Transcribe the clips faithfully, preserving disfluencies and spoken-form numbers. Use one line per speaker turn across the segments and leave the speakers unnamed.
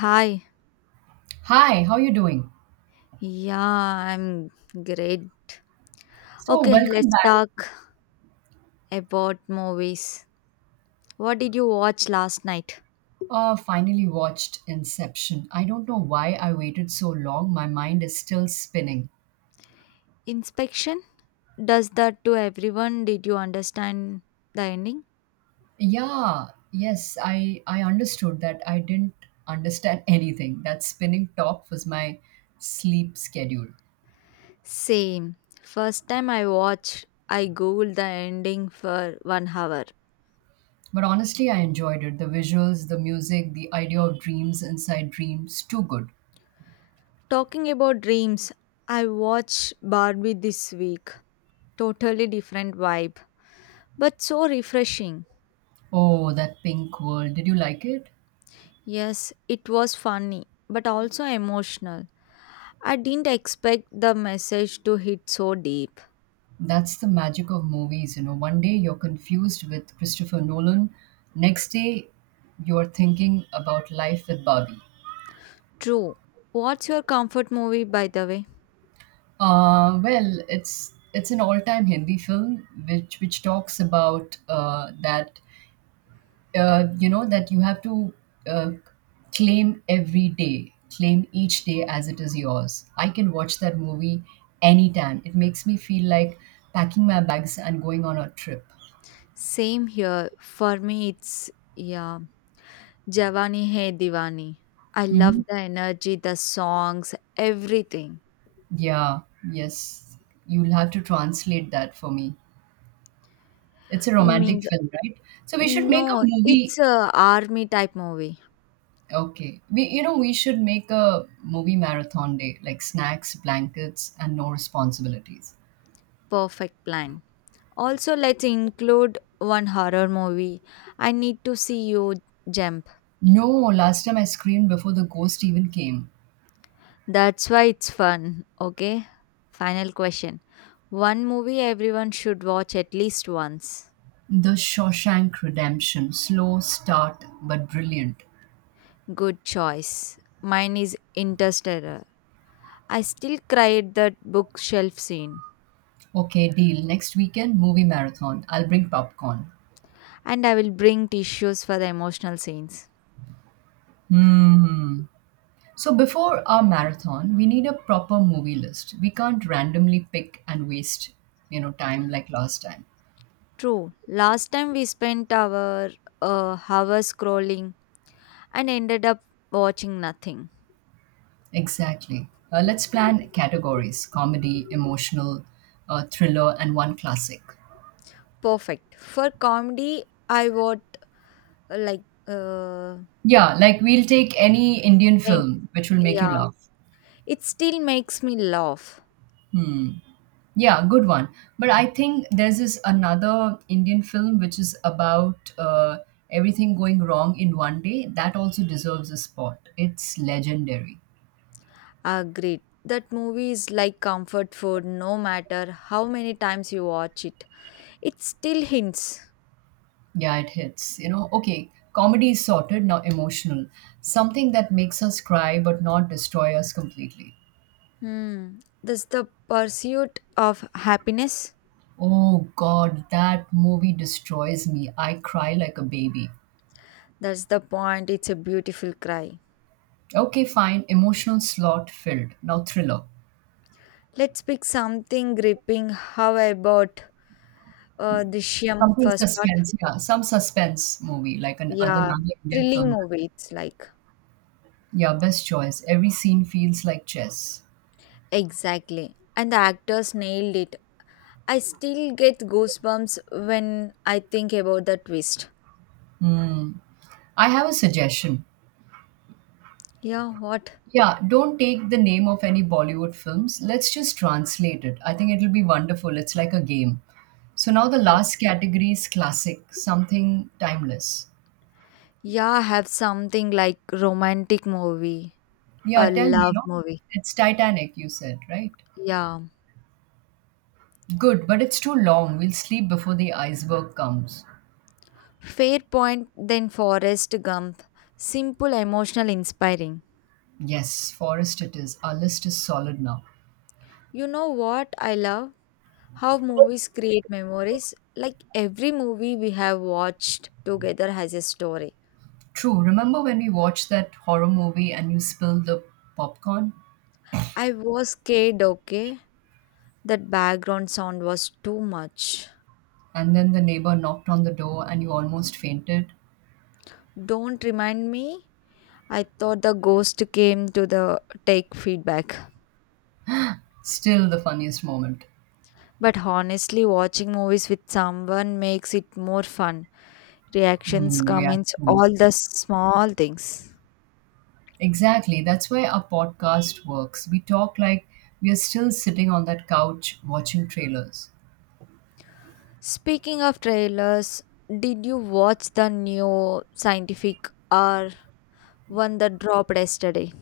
Hi.
Hi, how you doing?
Yeah, I'm great.
So,
Okay,
welcome
let's
back.
talk about movies. What did you watch last night?
Uh, finally watched Inception. I don't know why I waited so long. My mind is still spinning.
Inspection? Does that to everyone? Did you understand the ending?
Yeah, yes, I I understood that I didn't understand anything. That spinning top was my sleep schedule.
Same. First time I watched, I googled the ending for one hour.
But honestly, I enjoyed it. The visuals, the music, the idea of dreams inside dreams, too good.
Talking about dreams, I watched Barbie this week. Totally different vibe, but so refreshing.
Oh, that pink world. Did you like it?
Yes, it was funny, but also emotional. I didn't expect the message to hit so deep.
That's the magic of movies. You know, one day you're confused with Christopher Nolan, next day you're thinking about life with Barbie.
True. What's your comfort movie, by the way?
Uh, well, it's it's an all-time Hindi film which which talks about uh, that uh, you know that you have to uh, claim every day, claim each day as it is yours. I can watch that movie anytime. It makes me feel like packing my bags and going on a trip.
Same here. For me, it's, yeah, Javani Hai Diwani. I
Mhm.
love the energy, the songs, everything.
Yeah, yes. You'll have to translate that for me. It's a romantic
Means
film, right? So we should make a
no, it's
movie.
a army type movie.
Okay. We you know, we should make a movie marathon day, like snacks, blankets, and no responsibilities.
Perfect plan. Also, let's include one horror movie. I need to see you, Gem.
No, last time I screamed before the ghost even came.
That's why it's fun. Okay. Final question. One movie everyone should watch at least once.
The Shawshank Redemption. Slow start, but brilliant.
Good choice. Mine is Interstellar. I still cry at that bookshelf scene.
Okay, deal. Next weekend, movie marathon. I'll bring popcorn.
And I will bring tissues for the emotional scenes.
Hmm. Hmm. So before our marathon, we need a proper movie list. We can't randomly pick and waste, you know, time like last time.
True. Last time we spent our uh, hour scrolling and ended up watching nothing.
Exactly. Uh, let's plan categories: comedy, emotional, uh, thriller, and one classic.
Perfect. For comedy, I watch like uh,
Yeah, like we'll take any Indian
and,
film which will make you
yeah,
laugh.
it still makes me laugh.
Yeah, good one. But I think there's this another Indian film which is about uh, everything going wrong in one day. That also deserves a spot. It's legendary.
Agreed. That movie is like comfort food no matter how many times you watch it. It still hints.
Yeah, it hits. You know, okay, comedy is sorted, now emotional. Something that makes us cry but not destroy us completely.
Hmm. That's the pursuit of happiness.
Oh god, that movie destroys me. I cry like a baby.
That's the point. It's a beautiful cry.
Okay, fine. Emotional slot filled. Now thriller.
Let's pick something gripping. How about uh, Drishyam
Something
first part?
suspense, yeah. Some suspense movie, like an other
Yeah.
Indian
Thrilling
film.
movie, it's like.
Yeah, best choice. Every scene feels like chess.
Exactly. And the actors nailed it. I still get goosebumps when I think about the twist.
I have a suggestion.
Yeah, what?
Yeah, don't take the name of any Bollywood films. Let's just translate it. I think it'll be wonderful. It's like a game. So now the last category is classic, something timeless.
Yeah, I have something like romantic movie, a
Yeah, tell me, you
love
know,
movie.
it's Titanic, you said, right?
Yeah.
Good, but it's too long. We'll sleep before the iceberg comes.
Fair point, then Forrest Gump. Simple, emotional, inspiring.
Yes, Forrest it is. Our list is solid now.
You know what I love? How movies create memories. Like every movie we have watched together has a story.
True, remember when we watched that horror movie and you spilled the popcorn?
I was scared, okay? That background sound was too much.
And then the neighbor knocked on the door and you almost fainted?
Don't remind me. I thought the ghost came to the take feedback.
Still the funniest moment.
But honestly, watching movies with someone makes it more fun. Reactions,
Mm,
comments,
reactions.
all the small things.
Exactly. That's why our podcast works. We talk like we are still sitting on that couch watching trailers.
Speaking of trailers, did you watch the new scientific or one that dropped yesterday?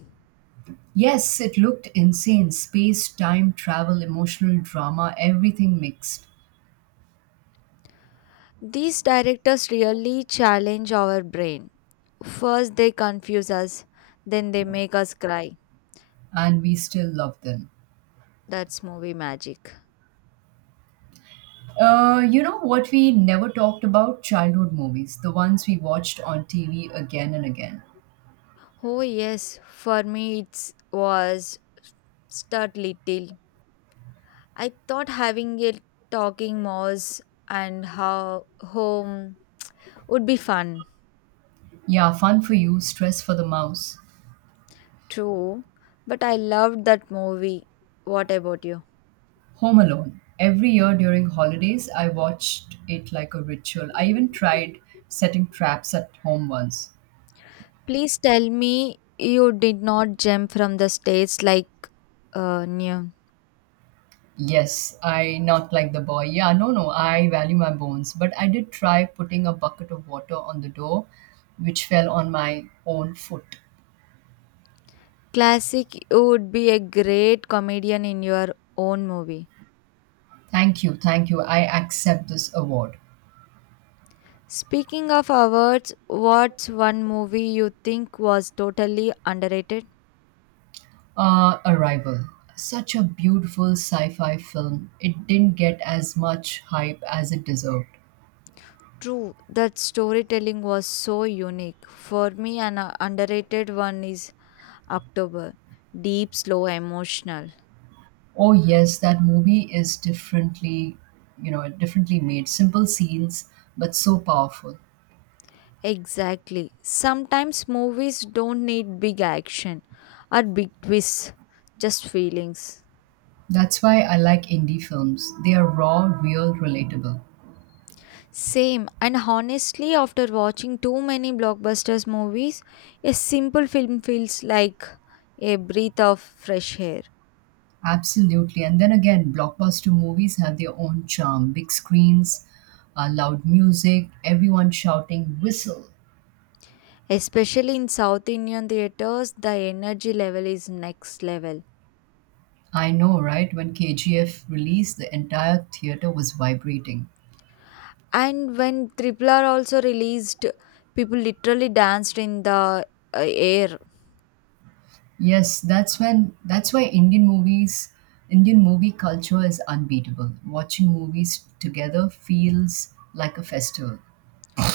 Yes, it looked insane. Space, time, travel, emotional drama, everything mixed.
These directors really challenge our brain. First, they confuse us, then they make us cry.
And we still love them.
That's movie magic.
Uh, you know what we never talked about? Childhood movies, the ones we watched on T V again and again.
Oh, yes, for me, it was Start Little. I thought having a talking mouse and how home would be fun
Yeah, fun for you, stress for the mouse.
too, but I loved that movie. What about you?
Home Alone. Every year during holidays, I watched it like a ritual. I even tried setting traps at home once.
Please tell me you did not jump from the stage like uh, Neon.
Yes, I not like the boy. Yeah, no, no, I value my bones. But I did try putting a bucket of water on the door, which fell on my own foot.
Classic, you would be a great comedian in your own movie.
Thank you, thank you. I accept this award.
Speaking of awards, what's one movie you think was totally underrated?
Uh, Arrival. Such a beautiful sci fi film. It didn't get as much hype as it deserved.
True, that storytelling was so unique. For me, an uh, underrated one is October. Deep, slow, emotional.
Oh yes, that movie is differently, you know, differently made. Simple scenes, but so powerful.
Exactly. Sometimes movies don't need big action or big twists, just feelings.
That's why I like indie films. They are raw, real, relatable.
Same, and honestly, after watching too many blockbusters movies, a simple film feels like a breath of fresh air.
Absolutely. And then again, blockbuster movies have their own charm. Big screens, uh, loud music, everyone shouting whistle.
Especially in South Indian theaters, the energy level is next level.
I know, right? When K G F released, the entire theater was vibrating.
And when Triple R also released, people literally danced in the uh, air.
Yes, that's when that's why Indian movies, Indian movie culture is unbeatable. Watching movies together feels like a festival.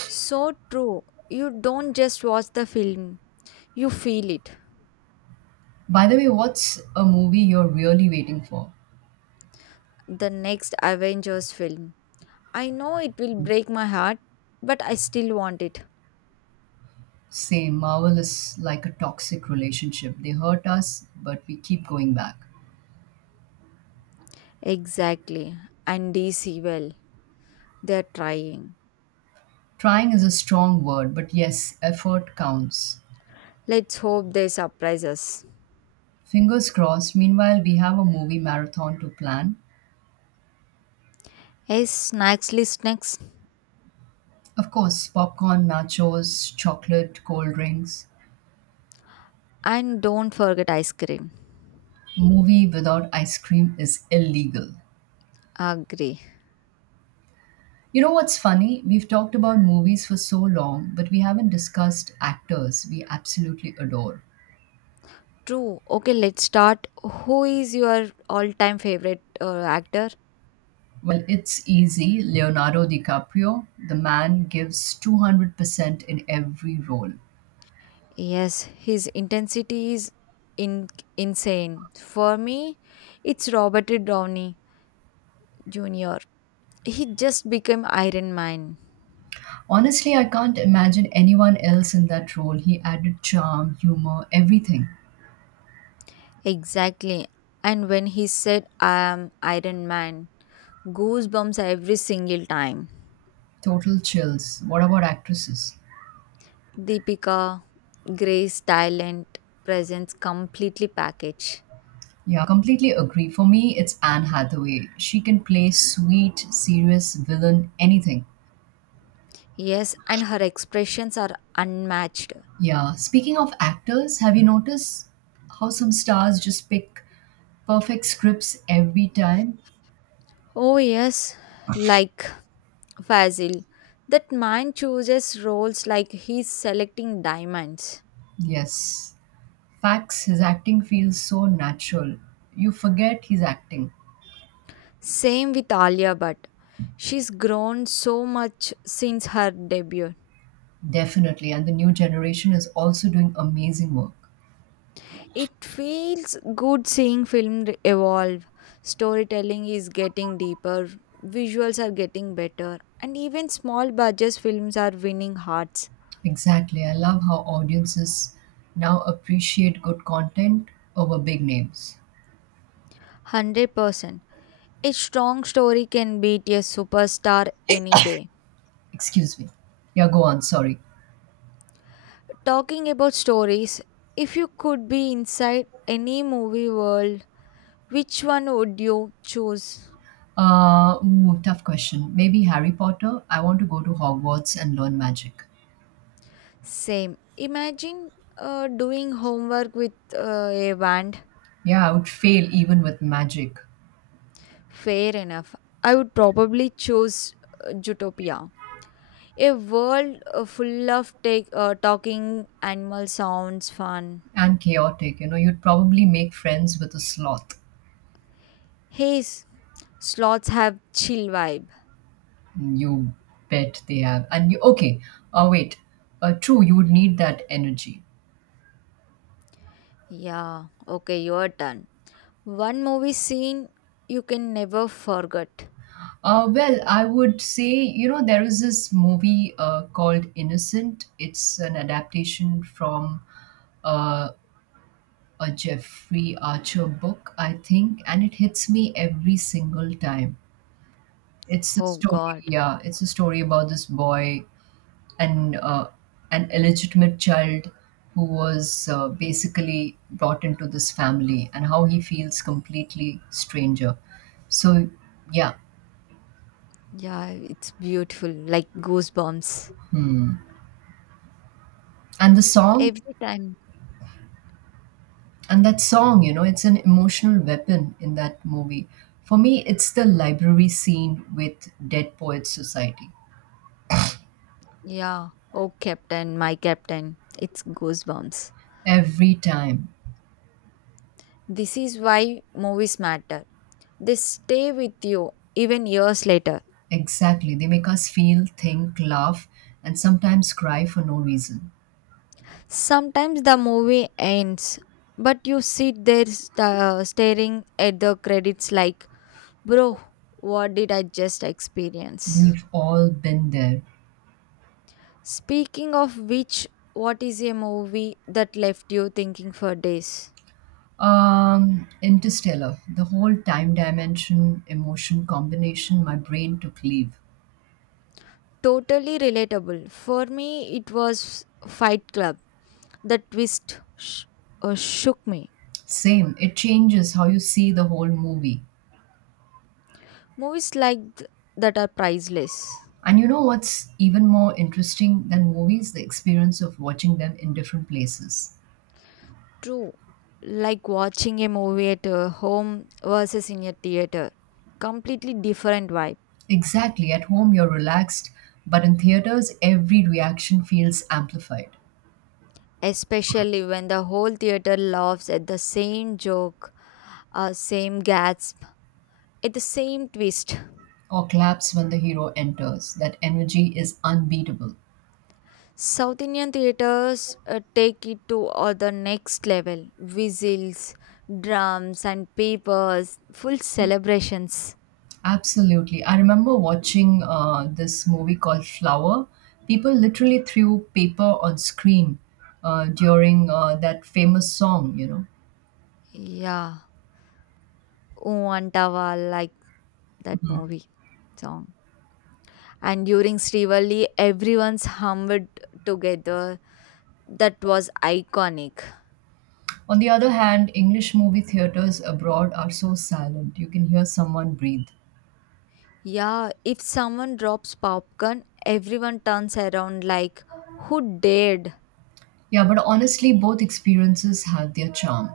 So true. You don't just watch the film, you feel it.
By the way, what's a movie you're really waiting for?
The next Avengers film. I know it will break my heart, but I still want it.
Say, Marvel is like a toxic relationship. They hurt us, but we keep going back.
Exactly. And D C, well, they're trying.
Trying is a strong word, but yes, effort counts.
Let's hope they surprise us.
Fingers crossed. Meanwhile, we have a movie marathon to plan.
Yes, snacks list next.
Of course, popcorn, nachos, chocolate, cold drinks.
And don't forget ice cream.
Movie without ice cream is illegal.
Agree.
You know what's funny? We've talked about movies for so long, but we haven't discussed actors we absolutely adore.
True. Okay, let's start. Who is your all time favorite uh, actor?
Well, it's easy. Leonardo DiCaprio, the man gives two hundred percent in every role.
Yes, his intensity is in- insane. For me, it's Robert Downey Junior He just became Iron Man.
Honestly, I can't imagine anyone else in that role. He added charm, humor, everything.
Exactly. And when he said, "I am Iron Man," goosebumps every single time.
Total chills. What about actresses?
Deepika, Grace, talent, presence completely packaged.
Yeah, completely agree. For me, it's Anne Hathaway. She can play sweet, serious, villain, anything.
Yes, and her expressions are unmatched.
Yeah, speaking of actors, have you noticed how some stars just pick perfect scripts every time?
Oh, yes, like Fazil. That man chooses roles like he's selecting diamonds.
Yes. Facts, his acting feels so natural. You forget he's acting.
Same with Alia Bhatt. She's grown so much since her debut.
Definitely. And the new generation is also doing amazing work.
It feels good seeing film re- evolve. Storytelling is getting deeper, visuals are getting better, and even small budget films are winning hearts.
Exactly. I love how audiences now appreciate good content over big names.
one hundred percent. A strong story can beat a superstar any day.
Excuse me. Yeah, go on. Sorry.
Talking about stories, if you could be inside any movie world, which one would you choose?
Uh, ooh, tough question. Maybe Harry Potter. I want to go to Hogwarts and learn magic.
Same. Imagine uh, doing homework with uh, a band.
Yeah, I would fail even with magic
Fair enough. I would probably choose uh, Zootopia. A world uh, full of take, uh, talking animal sounds, fun.
and chaotic. You know, you'd probably make friends with a sloth.
Hey, s- sloths have chill vibe.
You bet they have. And you okay? Uh, wait. Uh, true. You would need that energy.
Yeah, okay, your turn. One movie scene you can never forget.
Uh, well, I would say, you know, there is this movie uh, called Innocent. It's an adaptation from uh, a Jeffrey Archer book, I think, and it hits me every single time. It's a
Oh
story,
God.
yeah, it's a story about this boy and uh, an illegitimate child who was uh, basically brought into this family and how he feels completely stranger. So, yeah,
Yeah, it's beautiful. Like goosebumps.
and the song
Every time.
and that song, you know, it's an emotional weapon in that movie. For me, it's the library scene with Dead Poets Society
Yeah. Oh Captain, my Captain. It's goosebumps.
every time.
This is why movies matter. They stay with you even years later.
Exactly. They make us feel, think, laugh, and sometimes cry for no reason.
Sometimes the movie ends, but you sit there sta staring at the credits like, bro, what did I just experience?
We've all been there.
Speaking of which, what is a movie that left you thinking for days?
Um, Interstellar, the whole time dimension, emotion combination, my brain took leave.
Totally relatable. For me, it was Fight Club. The twist sh- uh, shook me.
Same, it changes how you see the whole movie.
Movies like th- that are priceless.
And you know what's even more interesting than movies? The experience of watching them in different places.
True. Like watching a movie at uh, home versus in a theater. Completely different vibe.
Exactly, at home you're relaxed, but in theaters, every reaction feels amplified.
Especially when the whole theater laughs at the same joke, uh, same gasp, at the same twist.
Or claps when the hero enters. That energy is unbeatable.
South Indian theaters uh, take it to uh, the next level whistles, drums, and papers, full celebrations.
Absolutely. I remember watching uh, this movie called Flower. People literally threw paper on screen uh, during uh, that famous song, you know.
Yeah, Oo Antava, like that movie song. And during Srivali, everyone's hummed together. That was iconic.
On the other hand, English movie theaters abroad are so silent. You can hear someone breathe.
Yeah, if someone drops popcorn, everyone turns around like, who dared?
Yeah, but honestly, both experiences have their charm.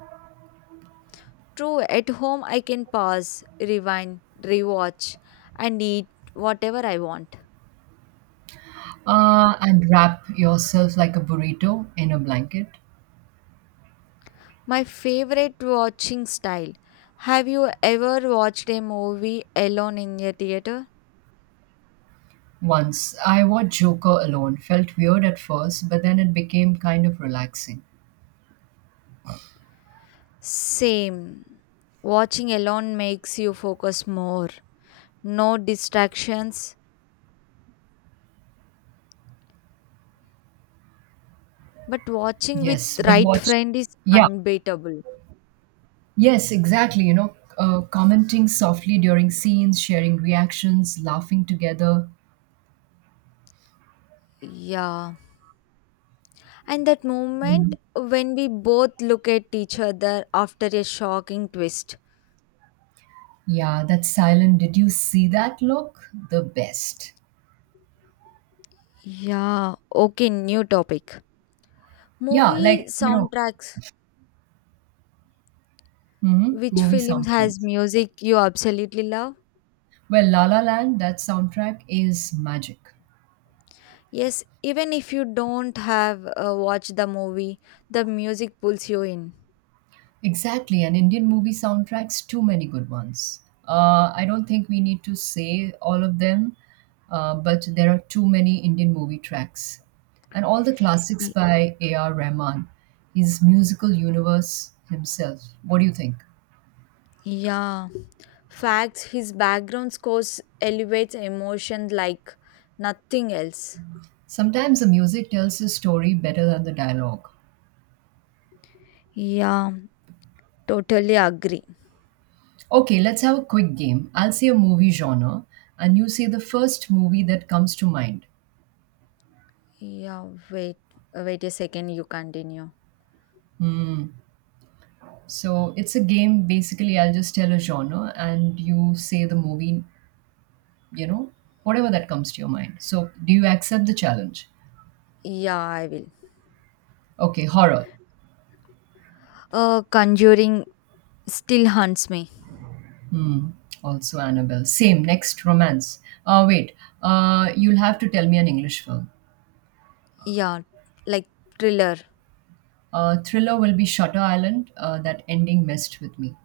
True, at home I can pause, rewind, rewatch, and eat whatever I want.
Uh, and wrap yourself like a burrito in a blanket.
My favorite watching style. Have you ever watched a movie alone in a theater?
Once I watched Joker alone. Felt weird at first, but then it became kind of relaxing.
Same. Watching alone makes you focus more. No distractions, but watching with
Yes, but
right
watch.
friend is
Yeah.
unbeatable.
Yes, exactly. You know, uh, commenting softly during scenes, sharing reactions, laughing together.
Yeah. And that moment
Mhm.
when we both look at each other after a shocking twist.
Yeah, that silent. Did you see that look? The best.
Yeah, okay, new topic.
Yeah,
Movie
like, you know,
soundtracks.
mhm,
Which
movie
film has
soundtracks.
music you absolutely love?
Well, La La Land, that soundtrack is magic.
Yes, even if you don't have uh, watched the movie, the music pulls you in.
Exactly, and Indian movie soundtracks, too many good ones. Uh, I don't think we need to say all of them, uh, but there are too many Indian movie tracks. And all the classics
Y-
by A R. Rahman, his musical universe himself. What do you think?
Yeah. Facts, his background scores elevates emotion like nothing else.
Sometimes the music tells the story better than the dialogue.
Yeah, totally agree.
Okay, let's have a quick game. I'll say a movie genre, and you say the first movie that comes to mind.
Yeah, wait, wait a second, you continue.
So it's a game. Basically, I'll just tell a genre and you say the movie, you know, whatever that comes to your mind. So do you accept the challenge?
Yeah, I will.
Okay, horror.
Uh, Conjuring still haunts me.
Hmm. Also, Annabelle. Same. Next, romance. Uh, wait. Uh, you'll have to tell me an English film.
Yeah, like thriller,
Uh, thriller will be Shutter Island. Uh, that ending messed with me.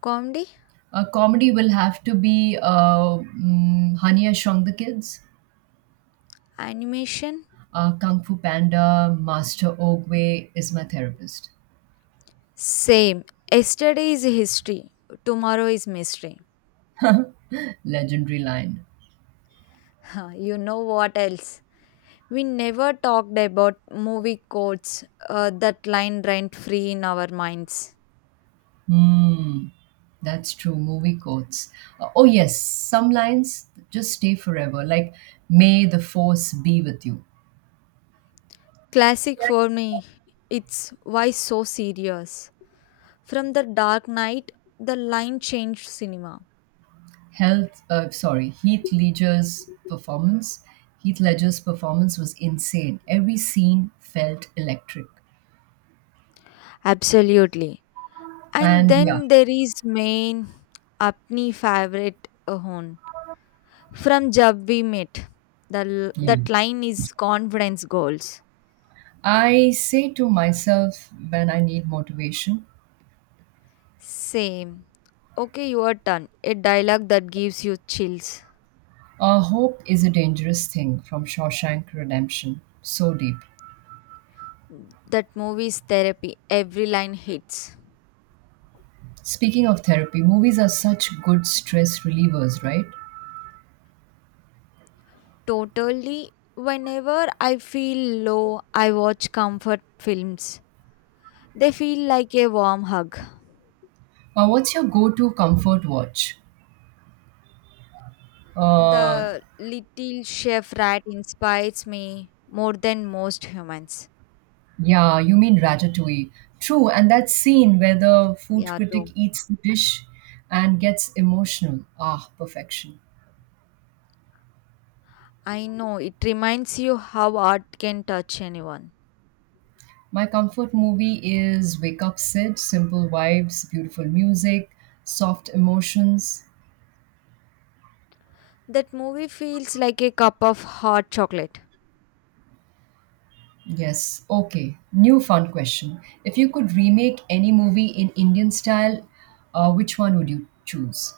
comedy,
Uh, comedy will have to be uh, mm, Honey, I Shrunk the Kids.
animation.
Uh, Kung Fu Panda, Master Ogwe is my therapist.
Same. Yesterday is history, tomorrow is mystery.
Legendary line.
Huh, you know what else? We never talked about movie quotes uh, that line rent free in our minds.
Hmm, that's true. Movie quotes. Uh, oh, yes. Some lines just stay forever, like, May the force be with you.
Classic for me, it's why so serious. From the Dark Knight, the line changed cinema.
Health, uh, sorry, Heath Ledger's performance. Heath Ledger's performance was insane. Every scene felt electric.
Absolutely. And
And yeah,
then there is main apni favorite hon from Jab We Met. The, l-
yeah.
that line is confidence goals.
I say to myself when I need motivation,
Same. Okay, your turn. A dialogue that gives you chills.
uh, hope is a dangerous thing from Shawshank Redemption. So deep.
That movie's therapy. Every line hits.
Speaking of therapy, movies are such good stress relievers, right?
Totally. Whenever I feel low, I watch comfort films. They feel like a warm hug.
Uh, what's your go-to comfort watch? Uh,
The little chef rat inspires me more than most humans.
yeah, you mean Ratatouille. True, and that scene where the food
Yeah,
critic
true.
eats the dish and gets emotional. Ah, perfection.
I know it reminds you how art can touch anyone.
My comfort movie is Wake Up Sid, simple vibes, beautiful music, soft emotions.
That movie feels like a cup of hot chocolate,
Yes. Okay. New fun question. If you could remake any movie in Indian style, uh, which one would you choose?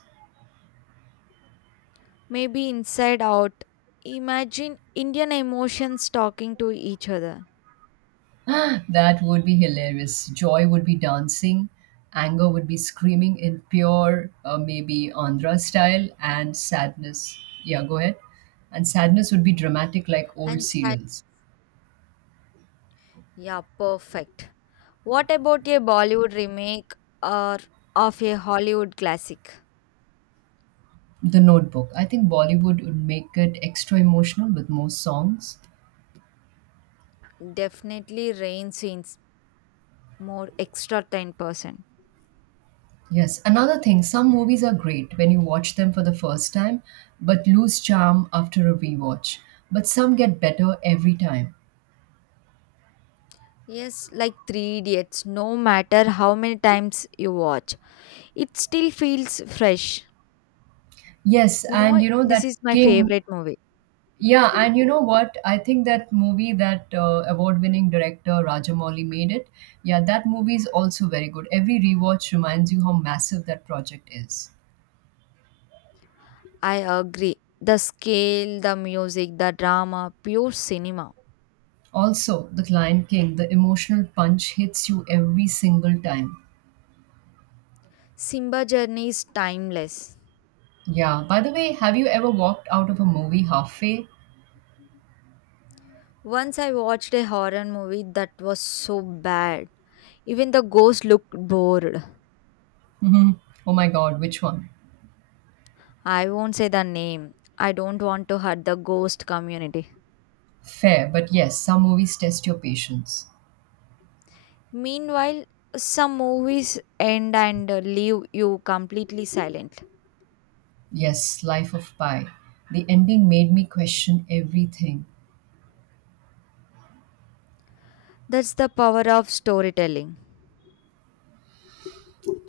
maybe inside out. Imagine Indian emotions talking to each other.
that would be hilarious. Joy would be dancing, anger would be screaming in pure, uh, maybe Andhra style, and sadness. Yeah, go ahead. And sadness would be dramatic like old
And sad.
serials.
Yeah, perfect. What about a Bollywood remake or of a Hollywood classic?
The Notebook. I think Bollywood would make it extra emotional with more songs.
Definitely rain scenes more extra ten percent.
Yes, another thing, some movies are great when you watch them for the first time, but lose charm after a rewatch. But some get better every time.
Yes, like Three Idiots, no matter how many times you watch, it still feels fresh.
Yes,
You
and
know,
you know
this
that
is my
King.
favorite movie.
Yeah, and you know what? I think that movie that uh, award-winning director Rajamouli made it. Yeah, that movie is also very good. Every rewatch reminds you how massive that project is.
I agree. The scale, the music, the drama, pure cinema.
Also, The Lion King, the emotional punch hits you every single time.
Simba Journey is timeless.
Yeah, by the way, have you ever walked out of a movie halfway?
Once I watched a horror movie that was so bad. Even the ghost looked bored.
Hmm. Oh my God, which one?
I won't say the name. I don't want to hurt the ghost community.
Fair, but yes, some movies test your patience.
Meanwhile, some movies end and uh, leave you completely silent.
Yes, Life of Pi. The ending made me question everything.
That's the power of storytelling.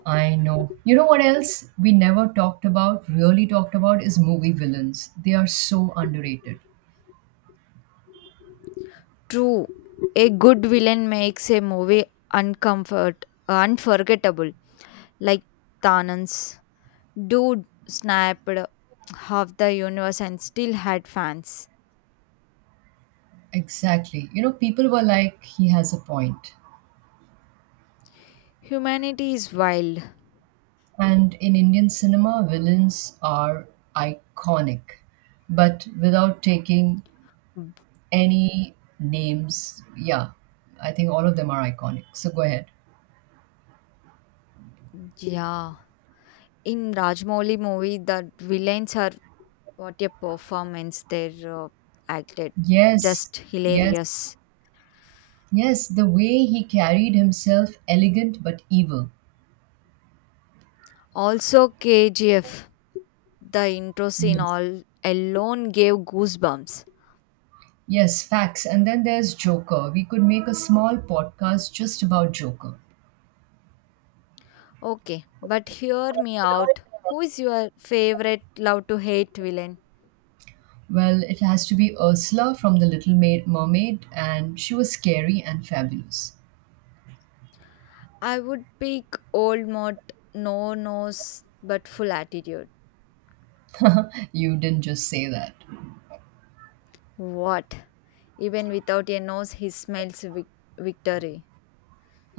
I know. You know what else we never talked about, really talked about, is movie villains. They are so underrated.
True, a good villain makes a movie uncomfort, unforgettable, like Thanan's dude snapped half the universe and still had fans.
Exactly. You know, people were like, he has a point.
Humanity is wild.
And in Indian cinema, villains are iconic, but without taking any names. Yeah, I think all of them are iconic. So go ahead.
Yeah, in Rajmouli movie, the villains are what a performance they uh, acted,
Yes,
just
yes,
hilarious.
yes. The way he carried himself, elegant but evil.
Also, K G F, the intro scene
Yes.
all alone gave goosebumps.
Yes, facts. And then there's Joker. We could make a small podcast just about Joker.
Okay, but hear me out. Who is your favorite love to hate villain?
Well, it has to be Ursula from The Little Maid, Mermaid, and she was scary and fabulous.
I would pick Old Mott, no nose but full attitude.
you didn't just say that.
What? Even without a nose, he smells vic- victory.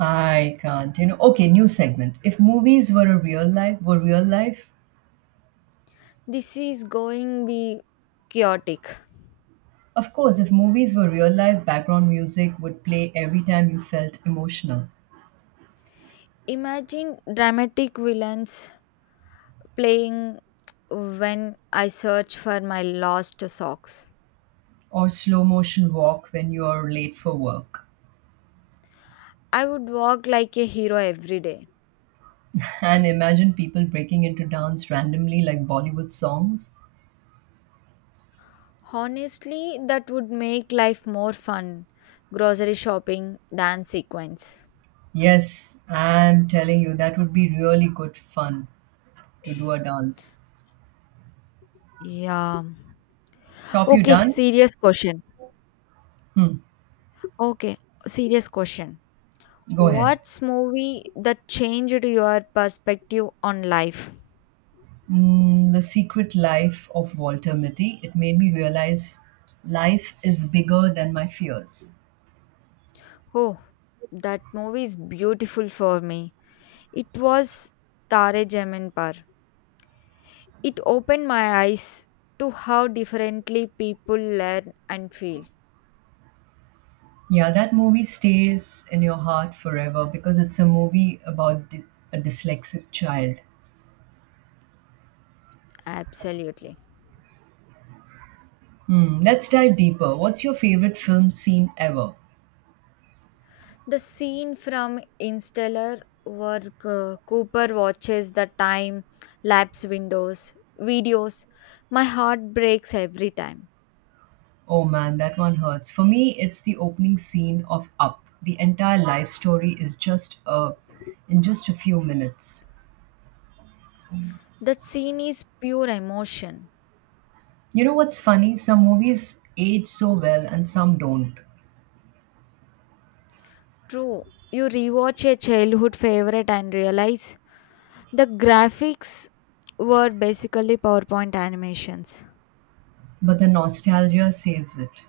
I can't, you know. Okay, new segment. If movies were a real life, were real life,
This is going be chaotic.
Of course, if movies were real life, background music would play every time you felt emotional,
Imagine dramatic villains playing when I search for my lost socks.
or slow motion walk when you're late for work.
I would walk like a hero every day.
And imagine people breaking into dance randomly like Bollywood songs.
Honestly, that would make life more fun. Grocery shopping, dance sequence.
Yes, I'm telling you, that would be really good fun to do a dance.
Yeah.
Stop, you
Okay,
done?
serious question.
Hmm,
Okay, serious question.
go ahead.
What's movie that changed your perspective on life?
Mm, the Secret Life of Walter Mitty. It made me realize life is bigger than my fears.
Oh, that movie is beautiful for me. It was Tare Jamin Par. It opened my eyes to how differently people learn and feel.
Yeah, that movie stays in your heart forever because it's a movie about dy- a dyslexic child.
Absolutely.
Hmm, let's dive deeper. What's your favorite film scene ever?
The scene from Interstellar where uh, Cooper watches the time lapse windows videos, my heart breaks every time.
Oh man, that one hurts. For me, it's the opening scene of Up. The entire life story is just a in just a few minutes.
That scene is pure emotion.
You know what's funny? Some movies age so well and some don't,
True, you rewatch a childhood favorite and realize the graphics were basically PowerPoint animations.
but the nostalgia saves it.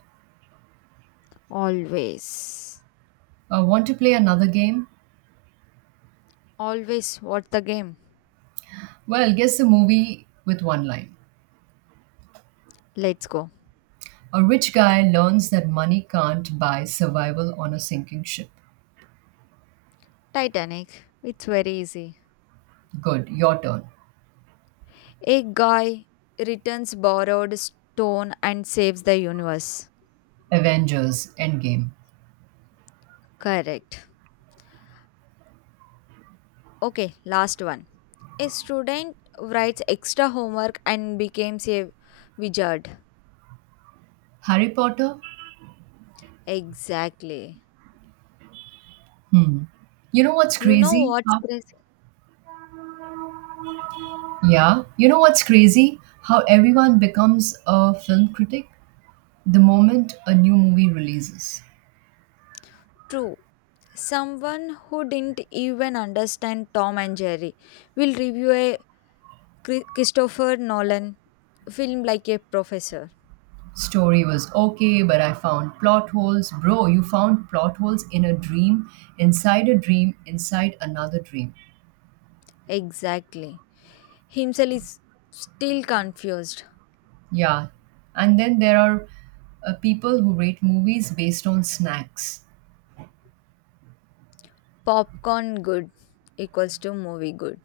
Always,
Uh, want to play another game?
always watch the game.
Well, guess the movie with one line.
Let's go.
A rich guy learns that money can't buy survival on a sinking ship.
Titanic. It's very easy.
Good, your turn.
A guy returns borrowed stone and saves the universe.
Avengers Endgame.
Correct. Okay, last one. A student writes extra homework and becomes a wizard.
Harry Potter?
Exactly.
Hmm. You know what's
You know
crazy?
what's
How-
crazy?
yeah. You know what's crazy? How everyone becomes a film critic the moment a new movie releases.
True. Someone who didn't even understand Tom and Jerry will review a Chri- Christopher Nolan film like a professor.
Story was okay, but I found plot holes. Bro, you found plot holes in a dream, inside a dream, inside another dream.
Exactly. Himself is still confused.
Yeah. And then there are uh, people who rate movies based on snacks.
Popcorn good equals to movie good.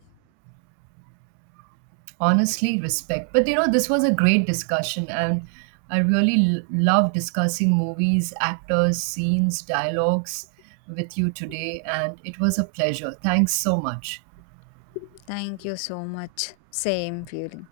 Honestly, respect. But you know, this was a great discussion, and I really l- love discussing movies, actors, scenes, dialogues with you today. And it was a pleasure. Thanks so much.
Thank you so much. Same feeling.